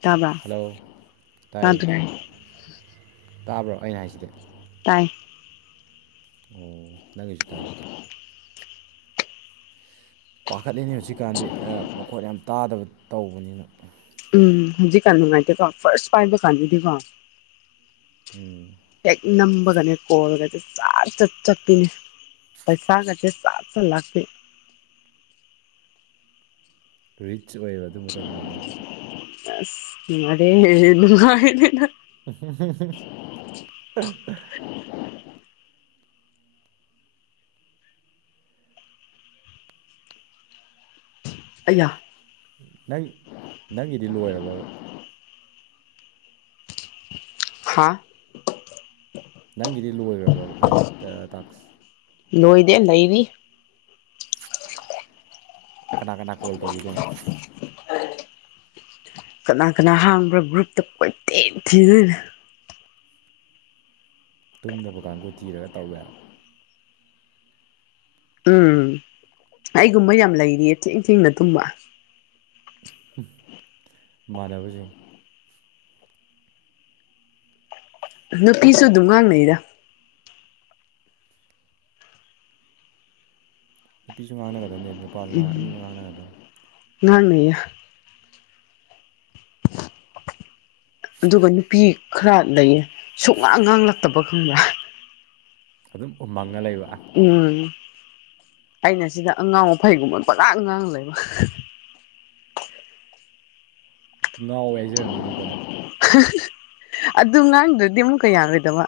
ꯇꯥꯕ꯭ꯔꯥ ꯍꯜꯂꯣ ꯇꯥꯏ ꯇꯥꯗ꯭ꯔꯦ ꯇꯥꯕ꯭ꯔꯣ ꯑꯩꯅ ꯍꯥꯏꯁꯤꯗꯤ ꯇꯥꯏ ꯑꯣ ꯅꯪꯒꯤꯁꯨ ꯇꯥꯏ ꯄꯥꯈꯠꯂꯤꯅꯤ ꯍꯧꯖꯤꯛꯀꯥꯟꯗꯤ ꯃꯈꯣꯠ ꯌꯥꯝ ꯇꯥꯗꯕ ꯇꯧꯕꯅꯤꯅ ꯎꯝ ꯍꯧꯖꯤ ꯀꯥꯟꯅꯨꯡꯉꯥꯏꯇꯦ ꯀꯣ ꯐꯔꯁ ꯄꯥꯏꯗꯨꯀꯥꯟꯗꯗꯤꯀꯣ ꯎꯝ ꯅꯝꯕꯒꯅꯦ ꯀꯣꯜꯂꯒꯗꯤ ꯆꯥ ꯆꯠ ꯆꯠꯄꯤꯅꯦ ꯄꯩꯁꯥꯒ ꯆꯦ ꯆꯇ ꯂꯥꯛꯄꯤ ꯔꯤꯆ ꯑꯣꯏꯌꯦꯕ ꯑꯗꯨ ꯃꯇꯝꯗꯨꯗꯤ ꯂꯥꯏꯉꯁꯨ ꯑꯗꯦ ꯅꯨꯡꯉꯅ ꯑꯦ [inaudible] ꯑꯩꯌꯥ ꯅꯪ ꯅꯪꯒꯤꯗꯤ ꯂꯣꯏꯔꯕ ꯍꯥꯥ ꯅꯪꯒꯤꯗꯤ ꯂꯣꯏꯈ꯭ꯔꯕ ꯍꯥꯏꯗꯤ ꯇꯥꯛꯁ ꯅꯣꯏꯗꯦ ꯅꯩꯔꯤ ꯀꯅꯥ ꯀꯅꯥ ꯀꯣꯜ ꯇꯧꯕꯤꯒꯣꯏꯅꯣ ꯀꯅꯥ ꯀꯅꯥ ꯍꯥꯡꯕ꯭ꯔꯥ ꯒ꯭ꯔꯨꯞꯇ ꯀꯣꯏꯇꯦꯟ ꯊꯤꯗꯣꯏꯅ ꯇꯨꯝꯗꯕ ꯀꯥꯡꯕꯨ ꯊꯤꯔꯒ ꯇꯧꯋꯦꯕ ꯎꯝ ꯑꯩꯒꯨꯝꯕ ꯌꯥꯝ ꯂꯩꯔꯤꯌꯦ ꯊꯦꯡ ꯊꯦꯡꯅ ꯇꯨꯝꯕ ꯃꯂꯅꯕꯁꯤꯡ ꯅꯨꯄꯤꯁꯨ ꯑꯗꯨꯝ ꯉꯥꯡꯅꯩꯗ ꯅꯨꯄꯤꯁꯨ ꯉꯥꯡꯅꯒꯗꯕꯅꯤ ꯅꯨꯄꯥꯁꯨ ꯉꯥꯡ ꯑꯅꯤꯃ ꯉꯥꯡꯅꯒꯗꯕꯅꯤ ꯅꯣꯏꯅꯌꯦꯛ [inaudible] ꯑꯗꯨꯒ ꯅꯨꯄꯤ ꯈꯔ ꯂꯩꯌꯦ ꯁꯨ ꯉꯥꯡ ꯉꯥꯡꯂꯛꯇꯕ ꯈꯪꯕ꯭ꯔꯥ ꯑꯗꯨꯝ ꯎꯃꯪꯉ ꯂꯩꯕ ꯑꯥ ꯎꯝ ꯑꯩꯅ ꯁꯤꯗ ꯑꯉꯥꯡꯕꯩꯒꯨꯝꯕ ꯄꯨꯖꯥ ꯉꯥꯡ ꯂꯩꯕ ꯉꯥꯎꯦ ꯍꯥꯏꯖꯔꯝꯖꯅꯤꯀꯣ ꯅꯪ [inaudible] ꯑꯗꯨ ꯉꯥꯡꯗ꯭ꯔꯗꯤ ꯑꯃꯨꯛ ꯀꯌꯥꯔꯣꯏꯗꯕ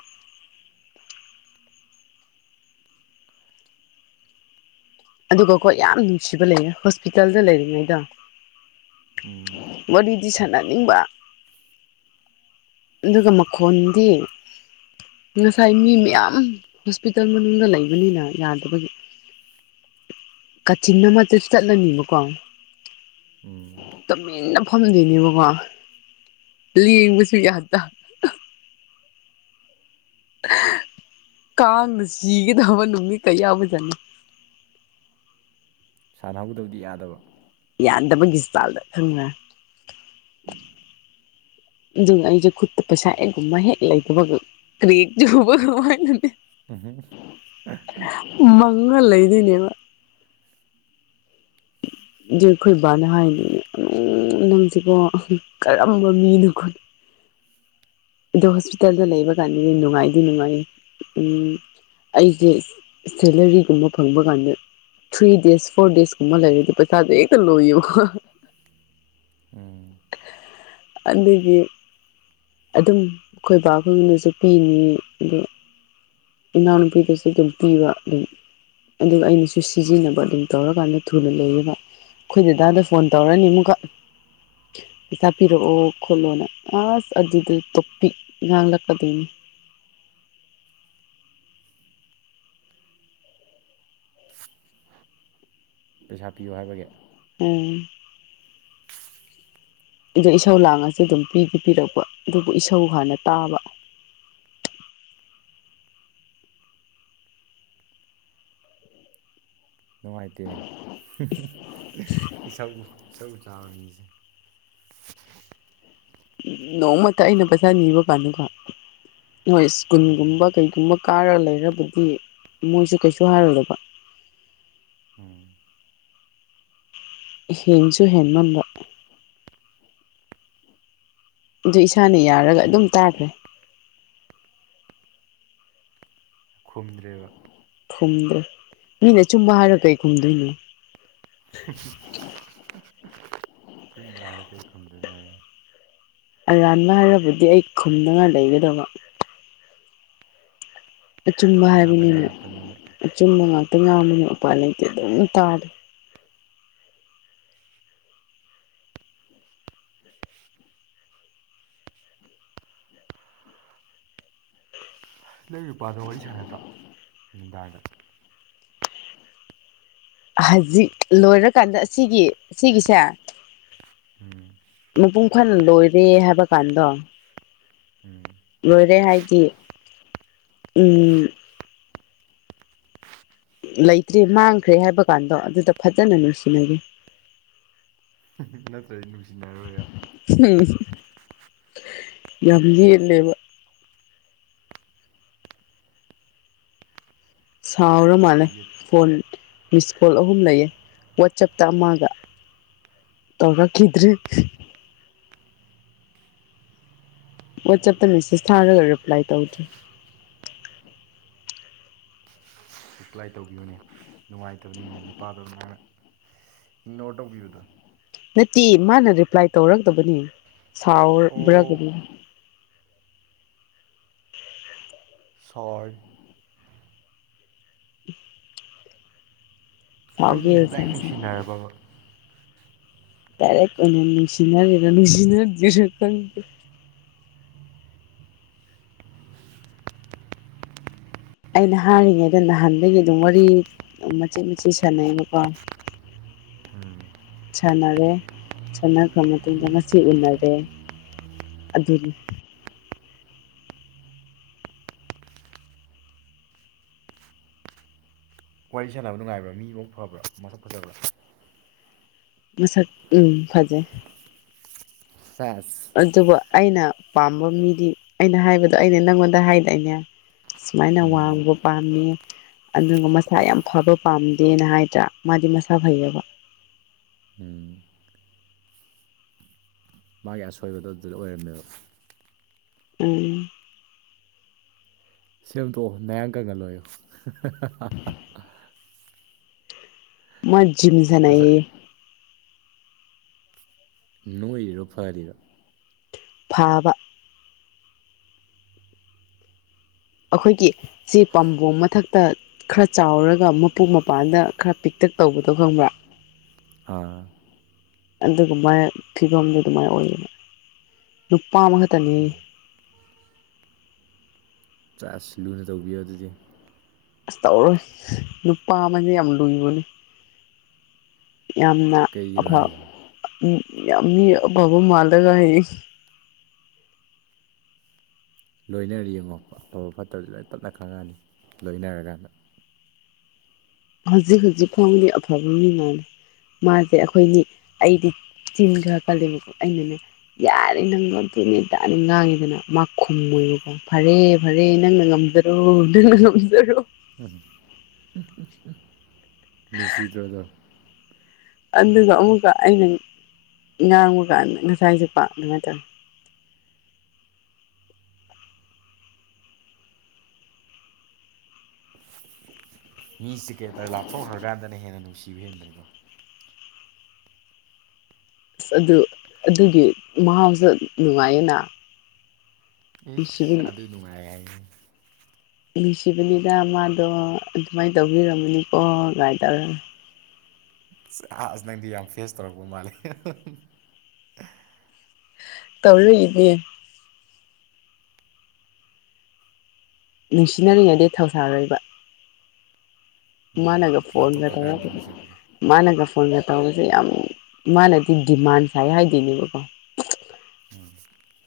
ꯑꯗꯨꯒꯀꯣ ꯌꯥꯝ ꯅꯨꯡꯁꯤꯕ ꯂꯩꯌꯦ ꯍꯣꯁꯄꯤꯇꯥꯜꯗ ꯂꯩꯔꯤꯉꯩꯗ ꯋꯥꯔꯤꯗꯤ ꯁꯥꯟꯅꯅꯤꯡꯕ ꯑꯗꯨꯒ ꯃꯈꯣꯟꯗꯤ ꯉꯁꯥꯏ ꯃꯤ ꯃꯌꯥꯝ ꯍꯣꯁꯄꯤꯇꯥꯜ ꯃꯅꯨꯡꯗ ꯂꯩꯕꯅꯤꯅ ꯌꯥꯗꯕꯒꯤ ꯀꯥꯆꯤꯟ ꯑꯃ ꯆꯠꯂꯅꯤꯕꯀꯣ ꯎꯝ ꯇꯨꯃꯤꯟꯅ ꯐꯝꯗꯣꯏꯅꯦꯕꯀꯣ ꯂꯦꯡꯕꯁꯨ ꯌꯥꯇꯥ ꯀꯥꯡꯅ ꯁꯤꯒꯗꯕ ꯅꯨꯃꯤꯠ ꯀꯌꯥ ꯑꯣꯏ ꯆꯠꯅꯤ ꯁꯥꯟꯅꯍꯧꯗꯕꯗꯤ ꯌꯥꯗꯕ ꯌꯥꯗꯕꯒꯤ ꯏꯁꯇꯥꯜꯗ ꯈꯪꯅꯦ ꯑꯗꯨ ꯑꯩꯁꯦ ꯈꯨꯠꯇ ꯄꯩꯁꯥ ꯍꯦꯛꯒꯨꯝꯕ ꯍꯦꯛ ꯂꯩꯇꯕꯒ ꯔꯔꯤꯖꯕ ꯋꯥ ꯅ [unintelligible] [inaudible] ꯎ [unintelligible] [inaudible] ꯃꯪꯉꯜ ꯂꯩꯗꯣꯏꯅꯦ ꯑꯩꯈꯣꯏꯕꯅ ꯍꯥꯏꯅꯤ ꯅꯪꯁꯤꯕꯣ ꯀꯔꯝꯕ ꯃꯤꯅꯣ ꯈꯣꯠꯅ ꯑꯣ ꯍꯣꯁꯄꯤꯇꯥꯜꯗ ꯂꯩꯕ ꯀꯥꯟꯗꯗꯤ ꯅꯨꯡꯉꯥꯏꯗꯤ ꯅꯨꯡꯉꯥꯏ ꯎꯝ ꯑꯩꯁꯦ ꯁꯦꯂꯔꯤꯒꯨꯝꯕ ꯐꯪꯕ ꯀꯥꯟꯗ ꯊ꯭ꯔꯤ ꯗꯦꯖ ꯐꯣꯔ ꯗꯦꯖꯀꯨꯝꯕ ꯂꯩꯔꯗꯤ ꯄꯩꯁꯥꯁꯨ ꯍꯦꯛꯇ ꯂꯣꯏꯏꯣ ꯑꯗꯨꯗꯒꯤ ꯑꯗꯨꯝ ꯑꯩꯈꯣꯏ ꯕꯥꯈꯣꯏꯅꯁꯨ ꯄꯤꯅꯤ ꯑꯗꯣ ꯏꯅꯥꯎꯅꯨꯄꯤꯗꯁꯨ ꯑꯗꯨꯝ ꯄꯤꯕ ꯑꯗꯨꯝ [inaudible] ꯑꯗꯨꯒ ꯑꯩꯅꯁꯨ ꯁꯤꯖꯤꯟꯅꯕ ꯑꯗꯨꯝ ꯇꯧꯔꯀꯥꯟꯗ ꯊꯨꯅ ꯂꯩꯌꯦ [inaudible] ꯑꯩꯈꯣꯏ ꯗꯦꯗꯥꯗ ꯐꯣꯟ ꯇꯧꯔꯅꯤ ꯑꯃꯨꯛꯀ ꯄꯩꯁꯥ ꯄꯤꯔꯛꯑꯣ ꯈꯣꯠꯂꯣꯅ ꯑꯁ ꯑꯗꯨꯗ ꯇꯣꯄꯤꯛ ꯉꯥꯡꯂꯛꯀꯗꯣꯏꯅꯤ ꯄꯩꯁꯥ ꯄꯤꯌꯣ ꯍꯥꯏꯕꯒꯤ ꯑꯣꯝ ꯑꯗꯨꯣ ꯏꯁꯧ ꯂꯥꯡꯉꯁꯨ ꯑꯗꯨꯝ ꯄꯤꯗꯤ ꯄꯤꯔꯛꯄ ꯑꯗꯨꯕꯨ ꯏꯁꯧ ꯍꯥꯟꯅ ꯇꯥꯕ ꯅꯨꯡꯉꯥꯏꯇꯦꯅꯦ [inaudible] ꯏꯁꯧ ꯏꯁꯧ ꯆꯥꯕ ꯃꯤꯁꯦ ꯅꯣꯡꯃꯇ ꯑꯩꯅ ꯄꯩꯁꯥ ꯅꯤꯕ ꯄꯥꯟꯅꯤꯀꯣ ꯍꯣꯏ ꯁ꯭ꯀꯨꯟꯒꯨꯝꯕ ꯀꯩꯒꯨꯝꯕ ꯀꯥꯔꯒ ꯂꯩꯔꯕꯗꯤ ꯃꯣꯏꯁꯦ ꯀꯩꯁꯨ ꯍꯥꯏꯔꯗꯕ ꯍꯁꯨ [unintelligible] ꯍꯦꯟꯃꯟꯕ ꯑꯗꯨ ꯏꯁꯥꯅ ꯌꯥꯔꯒ ꯆꯤꯜ ꯑꯗꯨꯝ ꯇꯥꯈ꯭ꯔꯦ ꯈꯨꯝꯗ꯭ꯔꯦꯕ ꯈꯨꯝꯗ꯭ꯔꯦ ꯃꯤꯅ ꯆꯨꯝꯕ ꯍꯥꯏꯔ ꯀꯩ ꯈꯨꯝꯗꯣꯏꯅꯣ ꯍ [unintelligible] [inaudible] ꯆꯨꯝꯕ ꯍꯥꯏꯔ ꯀꯩ ꯈꯝꯗꯣꯏꯅꯣꯥꯏ [inaudible] ꯑꯔꯥꯟꯕ ꯍꯥꯏꯔꯕꯗꯤ ꯑꯩ ꯈꯨꯝꯗꯅ ꯂꯩꯒꯗꯕ ꯑꯆꯨꯝꯕ ꯆꯨꯝꯕ ꯉꯥꯛꯇ ꯍꯥꯏꯕꯅꯤꯅ ꯉꯥꯡꯉꯛꯄꯅꯤꯅ ꯑꯆꯨꯝꯕ ꯉꯥꯛꯇ ꯉꯕꯅꯦ ꯎꯄꯥꯏ ꯂꯩꯇꯦ ꯑꯗꯨꯝ ꯇꯥꯗꯦ ꯂꯩ ꯅꯨꯄꯥꯗꯣ ꯋꯥꯔꯤ ꯁꯥꯟꯅꯗ꯭ꯔꯣ ꯌꯅꯨꯡꯗꯥꯡꯔꯗ ꯍꯧꯖꯤꯛ ꯂꯣꯏꯔꯀꯥꯟꯗ ꯑꯁꯤꯒꯤ ꯑꯁꯤꯒꯤꯒꯤꯁꯦ ꯎꯝ [unintelligible] [inaudible] ꯃꯄꯨꯡ ꯐꯜ ꯂꯣꯏꯔꯦ ꯍꯥꯏꯕ ꯀꯥꯟꯗꯣ ꯎꯝ [unintelligible] [inaudible] ꯂꯣꯏꯔꯦ ꯍꯥꯏꯗꯤ ꯎꯝ ꯂꯩꯇ꯭ꯔꯦ ꯃꯥꯡꯈ꯭ꯔꯦ ꯍꯥꯏꯕꯀꯥꯟꯗꯣ ꯑꯗꯨꯗ ꯐꯖꯅ ꯅꯨꯡꯁꯤꯅꯒ ꯅꯠꯇ꯭ꯔꯗꯤ ꯅꯨꯡꯁꯤꯅꯔꯣꯏꯔ ꯌꯥꯝ ꯌꯦꯂꯦꯕ ꯁꯥꯎꯔ ꯃꯥꯂꯦ ꯌꯦꯠ ꯐꯣꯣꯟ ꯃꯤꯁ ꯀꯣꯜ ꯑꯍꯨꯝ ꯂꯩꯌꯦ ꯋꯥꯆꯞꯇ ꯑꯃꯒ ꯇꯧꯔꯛꯈꯤꯗ꯭ꯔꯤ ꯋꯥꯆꯑꯞꯇ ꯃꯦꯁꯦꯖ ꯊꯥꯔꯒ ꯔꯤꯄ꯭ꯂꯥꯏ ꯇꯧꯗ꯭ꯔꯦ ꯔꯤꯄ꯭ꯂꯥꯏ ꯇꯧꯕꯤꯕꯅꯦ ꯅꯨꯡꯉꯥꯏꯇꯕꯅꯤꯅ ꯅꯨꯄꯥꯗꯣ ꯅ ꯏꯪꯅꯣꯔ ꯇꯧꯕꯤꯕꯗꯣ ꯅꯠꯇꯦ ꯃꯥꯅ ꯔꯤꯄ꯭ꯂꯥꯏ ꯇꯧꯔꯛꯇꯕꯅꯤ ꯑꯣ ꯁꯥꯎ꯭ꯔꯒꯗꯤ ꯎ ꯁꯥꯎꯔꯤ [inaudible] ꯁꯥꯎꯒꯦ ꯅꯣꯏꯅꯤꯒꯤꯁꯦ ꯗꯥꯏꯔ‌ꯦꯛ ꯁꯥꯎꯁꯦ ꯅꯨꯡꯁꯤꯅꯔꯕꯕ ꯗꯥꯏꯔ‌ꯦꯛ ꯑꯣꯏꯅ ꯅꯨꯡꯁꯤꯅꯔꯤꯔ ꯅꯨꯡꯁꯤꯅꯗꯔꯤꯔ‌ ꯈꯪ ꯑꯩꯅ ꯍꯥꯏꯔꯤꯉꯩꯗ ꯅꯍꯥꯟꯗꯒꯤ ꯑꯗꯨꯝ ꯋꯥꯔꯤ ꯃꯆꯦꯠ ꯃꯆꯦꯠ ꯁꯥꯟꯅꯩꯑꯦꯕꯀꯣ [unintelligible] [inaudible] ꯁꯥꯟꯅꯔꯦ ꯁꯥꯟꯅꯈ꯭ꯔꯕ ꯃꯇꯨꯡꯗ ꯉꯁꯤ ꯎꯅꯔꯦ ꯑꯗꯨꯅꯤ ꯋꯥꯔꯤ ꯁꯥꯟꯅꯕ ꯅꯨꯡꯉꯥꯏꯕ꯭ꯔꯥ ꯃꯤ ꯃꯕꯨꯛ ꯐꯕ꯭ꯔꯥ ꯃꯁꯛ ꯐꯖꯕ꯭ꯔꯥ ꯃꯁꯛ ꯎꯝ ꯐꯖꯩ ꯁ‌ꯦꯁ ꯑꯗꯨꯕꯨ ꯑꯩꯅ ꯄꯥꯝꯕ ꯃꯤꯗꯤ ꯑꯩꯅ ꯍꯥꯏꯕꯗꯣ ꯑꯩꯅ ꯅꯪꯉꯣꯟꯗ ꯍꯥꯏꯗꯥꯏꯅꯦ ꯁꯨꯃꯥꯏꯅ ꯎꯝ ꯋꯥꯡꯕ ꯄꯥꯝꯃꯦ ꯑꯗꯨꯒ ꯃꯁꯥ ꯌꯥꯝ ꯐꯕ ꯄꯥꯝꯗꯦꯅ ꯍꯥꯏꯗ꯭ꯔꯥ ꯃꯥꯗꯤ ꯃꯁꯥ ꯐꯩꯌ‌ꯦꯕ ꯎꯝ ꯃꯥꯒꯤ ꯑꯁꯣꯏꯕꯗꯣ ꯑꯗꯨꯗ ꯑꯣꯏꯔꯝꯃꯦꯕ ꯎꯝ ꯁꯦꯝꯗꯣꯛꯑꯣ ꯅꯌꯥꯡ ꯀꯪꯍꯜꯂ‌ꯣ ꯍꯥꯏꯌꯣ ꯃꯥ ꯖꯤꯝ ꯅꯁꯛ ꯁꯥꯟꯅꯩꯌꯦ ꯅꯣꯏꯔꯤꯔꯣ ꯐꯔꯤꯔꯣ ꯐꯥꯕ ꯑꯩꯈꯣꯏꯒꯤ ꯁꯤ ꯄꯥꯝꯕꯣꯝ ꯃꯊꯛꯇ ꯈꯔ ꯆꯥꯎꯔꯒ ꯑꯃꯨꯛꯀ ꯃꯄꯥꯟꯗ ꯈꯔ ꯄꯤꯛꯇꯛ ꯇꯧꯕꯗꯣ ꯈꯪꯕ꯭ꯔꯥ ꯑꯥ ꯑꯗꯨꯒꯨ ꯃꯥꯏꯅ ꯐꯤꯕꯝꯗꯨ ꯑꯗꯨꯃꯥꯏꯅ ꯑꯣꯏꯌꯦꯕ ꯅꯨꯄꯥ ꯑꯃꯈꯛꯇꯅ‌ꯦ ꯁ‌ꯦꯖ ꯂꯨꯅ ꯇꯧꯕꯤꯌꯨ ꯑꯗꯨꯗꯤ ꯑꯁ ꯇꯧꯔꯣꯏ ꯅꯨꯄꯥ ꯑꯃꯅ ꯌꯥꯝ ꯂꯨꯕꯅꯤ ꯌꯥꯝꯅ ꯀꯩꯒꯤꯅꯣ ꯑꯐ ꯍꯥꯏꯁꯦ ꯌꯥꯝ ꯃꯤ ꯑꯐꯕ ꯃꯥꯜꯂꯒ ꯍꯌꯦꯡ ꯂꯣꯏꯅꯔ ꯌꯦꯡꯉꯣ ꯑꯐꯕ ꯐꯠꯇꯕꯁꯨ ꯂꯣꯏꯅ ꯇꯞꯅ ꯈꯪꯉꯛꯑꯅꯤ ꯂꯣꯏꯅꯔꯀꯥꯟꯗ ꯍꯧꯖꯤꯛ ꯍꯧꯖꯤꯛ ꯐꯥꯎꯗꯤ ꯑꯐꯕ ꯃꯤ ꯉꯥꯜꯂ‌ꯦ ꯃꯥꯁꯦ ꯑꯩꯈꯣꯏꯒꯤ ꯑꯩꯗꯤ ꯆꯤꯟ ꯈꯔ ꯀꯜꯂꯦꯕꯀꯣ ꯑꯩꯅꯅꯦ ꯌꯥꯔꯦ ꯅꯪ ꯑꯗꯨꯅꯤ ꯑꯗꯥꯅꯤ ꯉꯥꯡꯉ‌ꯦꯗꯅ ꯃꯥ ꯈꯨꯝꯃ‌ꯣꯏꯕꯀꯣ ꯐꯔꯦ ꯐꯔꯦ ꯅꯪꯅ ꯉꯝꯖꯔꯣ ꯅꯪꯅ ꯉꯝꯖꯔꯣ [unintelligible] ꯅꯨꯡꯁꯤꯗ꯭ꯔ‌ꯣ ꯑꯗ‌ꯣ ꯑꯗꯨꯒ ꯑꯃꯨꯛꯀ ꯑꯩꯅ ꯉꯥꯡꯕ ꯀꯥꯟꯗ ꯉꯁꯥꯏꯁꯨꯀ‌ꯣ ꯑꯗꯨꯃꯥꯏꯅ ꯇꯧꯔ ꯃꯤꯁꯦ ꯀꯩ ꯍꯥꯏꯇꯥꯔ‌ꯦ ꯂꯥꯞꯊꯣꯛꯈ꯭ꯔ ꯀꯥꯟꯗꯅ ꯍꯦꯟꯅ ꯅꯨꯡꯁꯤꯕ ꯍꯦꯟꯕꯅꯤꯀꯣ ꯑꯁ ꯑꯗꯨ ꯑꯗꯨꯒꯤ ꯃꯍꯥꯎꯁꯨ ꯅꯨꯡꯉꯥꯏꯌꯦꯅ ꯅꯨꯡꯁꯤꯕ ꯏꯁ ꯑꯗꯨ ꯅꯨꯡꯉꯥꯏ ꯍꯥꯏꯌ‌ꯦ ꯅꯨꯡꯁꯤꯕꯅꯤꯗ ꯃꯥꯗꯣ ꯑꯗꯨꯃꯥꯏꯅ ꯇꯧꯕꯤꯔꯝꯕꯅꯤꯀꯣ ꯒꯥꯏ ꯇꯧꯔ ꯑꯁ ꯅꯪꯗꯤ ꯌꯥꯝ ꯐꯦꯁ ꯇꯧꯔꯛꯄ ꯃꯥꯜꯂꯦ ꯇꯧꯔꯛꯏꯅ‌ꯦ ꯅꯨꯡꯁꯤꯅꯔꯤꯉꯩꯗꯗꯤ ꯊꯧꯁꯥꯔꯣꯏꯕ ꯃꯥꯅꯒ ꯎꯝ ꯐꯣꯟꯒ ꯂꯥꯞꯊꯣꯛꯈ꯭ꯔꯀꯥꯟꯗ ꯇꯧꯔꯛꯄꯗꯣ ꯅꯨꯡꯁꯤꯔꯛꯄꯗꯣ ꯃꯥꯅꯒ ꯐꯣꯟꯒ ꯇꯧꯕꯁꯦ ꯌꯥꯝ ꯃꯥꯅꯗꯤ ꯗꯤꯃꯥꯟ ꯁꯥꯏ ꯍꯥꯏꯗꯣꯏꯅꯦꯕꯀꯣ ꯎꯝ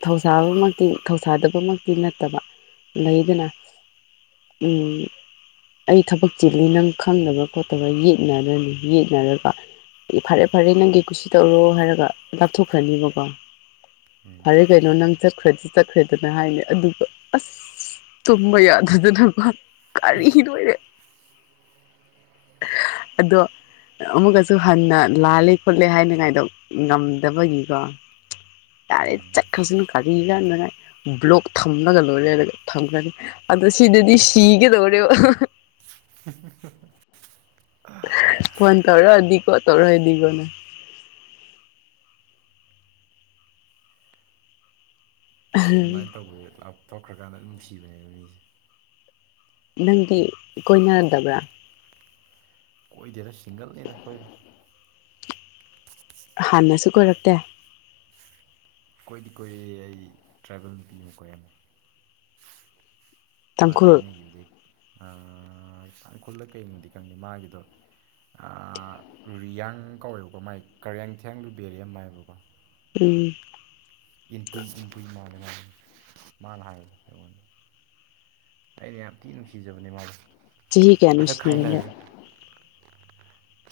ꯊꯧꯁꯥꯕꯃꯛꯇꯤ ꯊꯧꯁꯥꯗꯕꯃꯛꯇꯤ ꯅꯠꯇꯕ ꯂꯩꯗꯅ ꯎꯝ ꯑꯩ ꯊꯕꯛ ꯆꯤꯜꯂꯤ ꯅꯪ ꯈꯪꯗꯕꯔ ꯈꯣꯠꯇꯕꯔꯅ ꯌꯦꯠꯅꯔꯒ ꯌꯦꯠꯅꯔꯒ ꯐꯔꯦ ꯐꯔꯦ ꯅꯪꯒꯤ ꯀꯨꯁꯤ ꯇꯧꯔꯣ ꯍꯥꯏꯔꯒ ꯂꯥꯞꯊꯣꯛꯈ꯭ꯔꯅꯦꯕꯀꯣ ꯐꯔꯦ ꯀꯩꯅꯣ ꯅꯪ ꯆꯠꯈ꯭ꯔꯗꯤ ꯆꯠꯈ꯭ꯔꯦꯗꯅ ꯍꯥꯏꯅꯤ ꯑꯗꯨ ꯑꯁ ꯇꯨꯝꯕ ꯌꯥ ꯑꯗꯨꯗꯅ ꯀꯔꯤ ꯂꯣꯏꯔꯦ ꯑꯗꯣ ꯑꯃꯨꯛꯀꯁꯨ ꯍꯟꯅ ꯂꯥꯜꯂꯦ ꯈꯣꯠꯂꯦ ꯍꯥꯏꯅꯉꯥꯏꯗ ꯉꯝꯗꯕꯒꯤꯀꯣ ꯎꯝ ꯆꯠꯈ꯭ꯔꯁꯤꯅ ꯀꯥꯔꯤ ꯀꯅꯉꯥꯏ ꯕ꯭ꯂꯣꯛ ꯊꯝꯂꯒ ꯂꯣꯏꯔꯦꯔ ꯊꯝꯈ꯭ꯔꯒ ꯑꯗ ꯁꯤꯗꯗꯤ ꯁꯤꯒ ꯇꯧꯔꯣ [unintelligible] ꯐꯣꯟ ꯇꯧꯔꯛꯗꯤꯀꯣ ꯇꯧꯔꯛꯗꯤꯀꯣ ꯍꯥꯏꯅ ꯑꯗꯨꯃꯥꯏꯅ ꯇꯧꯕꯁꯦ ꯂꯞꯊꯣꯛꯈ꯭ꯔꯀꯥꯟꯗ ꯅꯨꯡꯁꯤꯕꯅꯦꯕ ꯃꯤꯁꯦ ꯅꯪꯗꯤ ꯀꯣꯏꯅꯗꯕ꯭ꯔꯥ ꯀꯣꯏꯗꯤꯗ ꯁꯤꯡꯒꯜꯅꯤꯗ ꯈꯣꯏ ꯍꯥꯟꯅꯁꯨ ꯀꯣꯏꯔꯛꯇꯦ ꯀꯣꯏꯗꯤ ꯀꯣꯏꯔꯛꯑꯦ ꯑꯩ ꯇ꯭ꯔꯥꯏꯕꯦꯜ ꯅꯨꯄꯤ ꯑꯃ ꯀꯣꯏꯔꯝꯃꯦ ꯃꯥ ꯇꯥꯡꯈꯨꯜ ꯀꯥꯏꯅꯈꯤꯕꯗꯒꯤ ꯑ-ꯑ ꯇꯥꯡꯈꯨꯜꯂ ꯀꯩꯅꯣꯗꯤ ꯈꯪꯗꯦ ꯃꯥꯒꯤꯗꯣ ꯑ ꯔꯤꯌꯥꯡ ꯀꯧꯋꯦꯕꯀꯣ ꯃꯥꯏ ꯀꯔꯦꯡꯊꯦꯡ ꯂꯨꯕꯦꯔꯤꯝ ꯍꯥꯏꯕꯀꯣ ꯎꯝ ꯏꯟꯄꯨꯏ ꯏꯟꯄꯨꯏ ꯃꯥꯜꯂꯦ ꯃꯥꯅ ꯍꯥꯏ ꯑꯩꯉꯣꯟꯗ ꯑꯩꯅ ꯌꯥꯝ ꯊꯤ ꯅꯨꯡꯁꯤꯖꯕꯅꯦ ꯃꯥꯗꯣ ꯆꯍꯤ ꯀꯌꯥ ꯍꯟꯗꯛ ꯅꯨꯡꯁꯤꯅꯔꯒꯦ ꯈꯥꯏꯅꯒꯔꯦ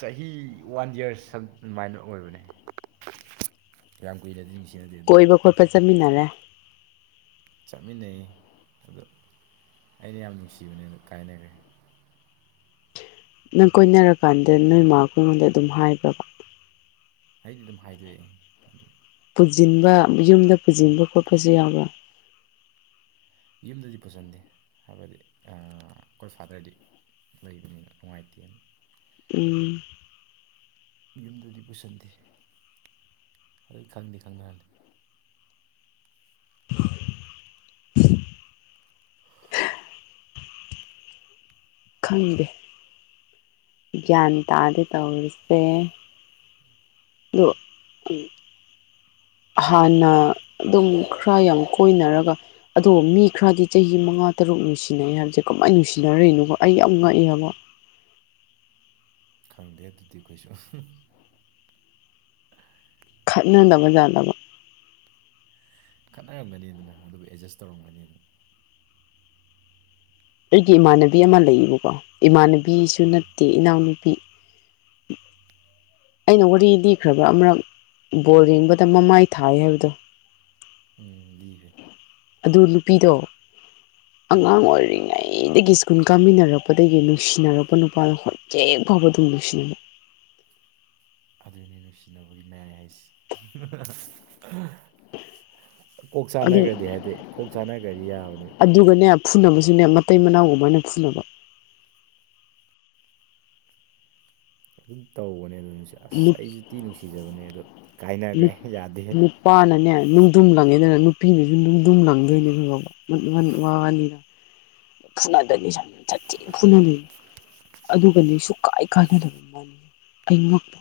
ꯆꯍꯤ ꯋꯥꯟ ꯌꯔ ꯁꯝ ꯑꯗꯨꯃꯥꯏꯅ ꯑꯣꯏꯕꯅꯦ ꯌꯥꯝ ꯀꯨꯏꯅꯗꯤ ꯅꯨꯡꯁꯤꯅꯗꯦ ꯑꯗꯨꯕꯨ ꯀꯣꯏꯕ ꯈꯣꯠꯄ ꯆꯠꯃꯤꯟꯅꯔꯦ ꯆꯠꯃꯤꯟꯅꯩ ꯑꯗꯣ ꯑꯩꯅ ꯌꯥꯝ ꯅꯨꯡꯁꯤꯕꯅꯦ ꯑꯗꯣ ꯀꯥꯏꯅꯈ꯭ꯔꯦ ꯅꯪ ꯀꯣꯏꯅꯔ ꯀꯥꯟꯗ ꯅꯣꯏꯃ ꯈꯣꯏꯗꯥ ꯑꯗꯨꯝ ꯍꯥꯏꯕ꯭ꯔꯕ ꯑꯩꯗꯤ ꯑꯗꯨꯝ ꯍꯥꯏꯗꯣꯛꯑꯦ ꯄꯨꯁꯤꯟꯕ ꯌꯨꯝꯗ ꯄꯨꯁꯤꯟꯕ ꯈꯣꯠꯄꯁꯨ ꯌꯥꯎꯕꯔ ꯌꯨꯝꯗꯗꯤ ꯄꯨꯁꯤꯟꯗꯦ ꯍꯥꯏꯕꯗꯤ ꯑꯩꯈꯣꯏ ꯐꯥꯗꯔꯗꯤ ꯂꯩꯕꯅꯤ ꯅꯨꯡꯉꯥꯏꯇꯦꯅ ꯎꯝ ꯌꯨꯝꯗꯨꯗꯤ ꯄꯨꯁꯤꯟꯗꯦ ꯑꯗꯨ ꯈꯪꯗꯤ ꯈꯪꯅꯍꯜꯂꯦ ꯈꯪꯗꯦ ꯒ꯭ꯌꯥꯟ ꯇꯥꯗꯦ ꯇꯧꯔꯤꯁꯦ ꯑꯗꯨ ꯍꯥꯟꯅ ꯑꯗꯨꯝ ꯈꯔ ꯌꯥꯝ ꯀꯣꯏꯅꯔꯒ ꯑꯗꯣ ꯃꯤ ꯈꯔꯗꯤ ꯆꯍꯤ ꯃꯉꯥ ꯇꯔꯨꯛ ꯅꯨꯡꯁꯤꯅꯩ ꯍꯥꯏꯕꯁꯦ ꯀꯃꯥꯏ ꯅꯨꯡꯁꯤꯅꯔꯤꯅꯣꯕ ꯑꯩ ꯌꯥꯝ ꯉꯛꯑꯦ ꯍꯥꯏꯕ ꯈꯪꯗꯦ ꯑꯗꯨꯗꯤ ꯑꯩꯈꯣꯏꯁꯨ ꯈꯠꯅꯅꯅꯕ ꯌꯥꯠꯂꯅꯕ ꯈꯠꯅꯔꯝꯒꯅꯤꯗꯅ ꯑꯗꯨꯕꯨ ꯑꯦꯗꯖꯁ ꯇꯧꯔꯝꯒꯅꯤ ꯑꯗꯨꯝ ꯑꯩꯒꯤ ꯏꯃꯥꯟꯅꯕꯤ ꯑꯃ ꯂꯩꯌꯦꯕꯀꯣ ꯏꯃꯥꯟꯅꯕꯤꯁꯨ ꯅꯠꯇꯦ ꯏꯅꯥꯎꯅꯨꯄꯤ ꯑꯩꯅ ꯋꯥꯔꯤ ꯂꯤꯈ꯭ꯔꯕ꯭ꯔꯥ ꯑꯃꯔꯛ ꯕꯣꯜ ꯌꯦꯡꯕꯗ ꯃꯃꯥꯏ ꯊꯥꯏ ꯍꯥꯏꯕꯗꯣ ꯎꯝ ꯂꯤꯈ꯭ꯔꯦ ꯑꯗꯨ ꯅꯨꯄꯤꯗꯣ ꯑꯥ ꯑꯉꯥꯡ ꯑꯣꯏꯔꯤꯉꯩ ꯑꯩꯗꯒꯤ ꯁ꯭ꯀꯨꯜ ꯀꯥꯃꯤꯟꯅꯔꯛꯄꯗꯒꯤ ꯅꯨꯡꯁꯤꯅꯔꯛꯄ ꯅꯨꯄꯥꯗꯣ ꯍꯧꯖꯤꯛ ꯐꯥꯎꯕ ꯑꯗꯨꯝ ꯅꯨꯡꯁꯤꯅꯩ ꯑꯗꯨꯅꯤ ꯅꯨꯡꯁꯤꯅꯕꯒꯤ ꯃꯌꯥꯏ ꯍꯥꯏꯁꯦ ꯀꯣꯛ ꯑꯗꯨ ꯆꯥꯅꯒꯔꯗꯤ ꯍꯥꯏꯗꯤ ꯀꯣꯛ ꯆꯥꯅꯒꯔꯗꯤ ꯌꯥꯕꯅꯤ ꯑꯗꯨꯒꯅꯦ ꯐꯨꯅꯕꯁꯨꯅꯦ ꯃꯇꯩ ꯃꯅꯥꯎꯒꯨꯝꯃꯥꯏꯅ ꯐꯨꯅꯕ ꯑꯗꯨꯝ ꯇꯧꯕꯅꯦ ꯑꯗꯨ ꯅꯨꯡꯁꯤ ꯑꯁ ꯑꯩꯁꯨꯇꯤ ꯅꯨꯡꯁꯤꯖꯕꯅꯦ ꯑꯗꯣ ꯀꯥꯏꯅꯒ꯭ꯔꯦ ꯌꯥꯗꯦꯍꯦ ꯅꯨꯄꯥꯅꯅꯦ ꯅꯨꯡꯗꯨꯝ ꯂꯪꯉꯦꯗꯅ ꯅꯨꯄꯤꯅꯖꯨ ꯅꯨꯡꯗꯨꯝ ꯂꯪꯗꯣꯏꯅꯦ ꯈꯪꯉꯕ ꯋꯥꯅꯤꯅ ꯐꯨꯅꯥꯗꯅꯤ ꯁ ꯁꯥꯊꯤ ꯐꯨꯅ ꯅꯤ ꯑꯗꯨꯒ ꯅꯦ ꯁꯨ ꯀꯥꯏ ꯀꯥꯏꯅꯗꯕ ꯋꯥꯅꯤ ꯑꯩ ꯉꯛꯄ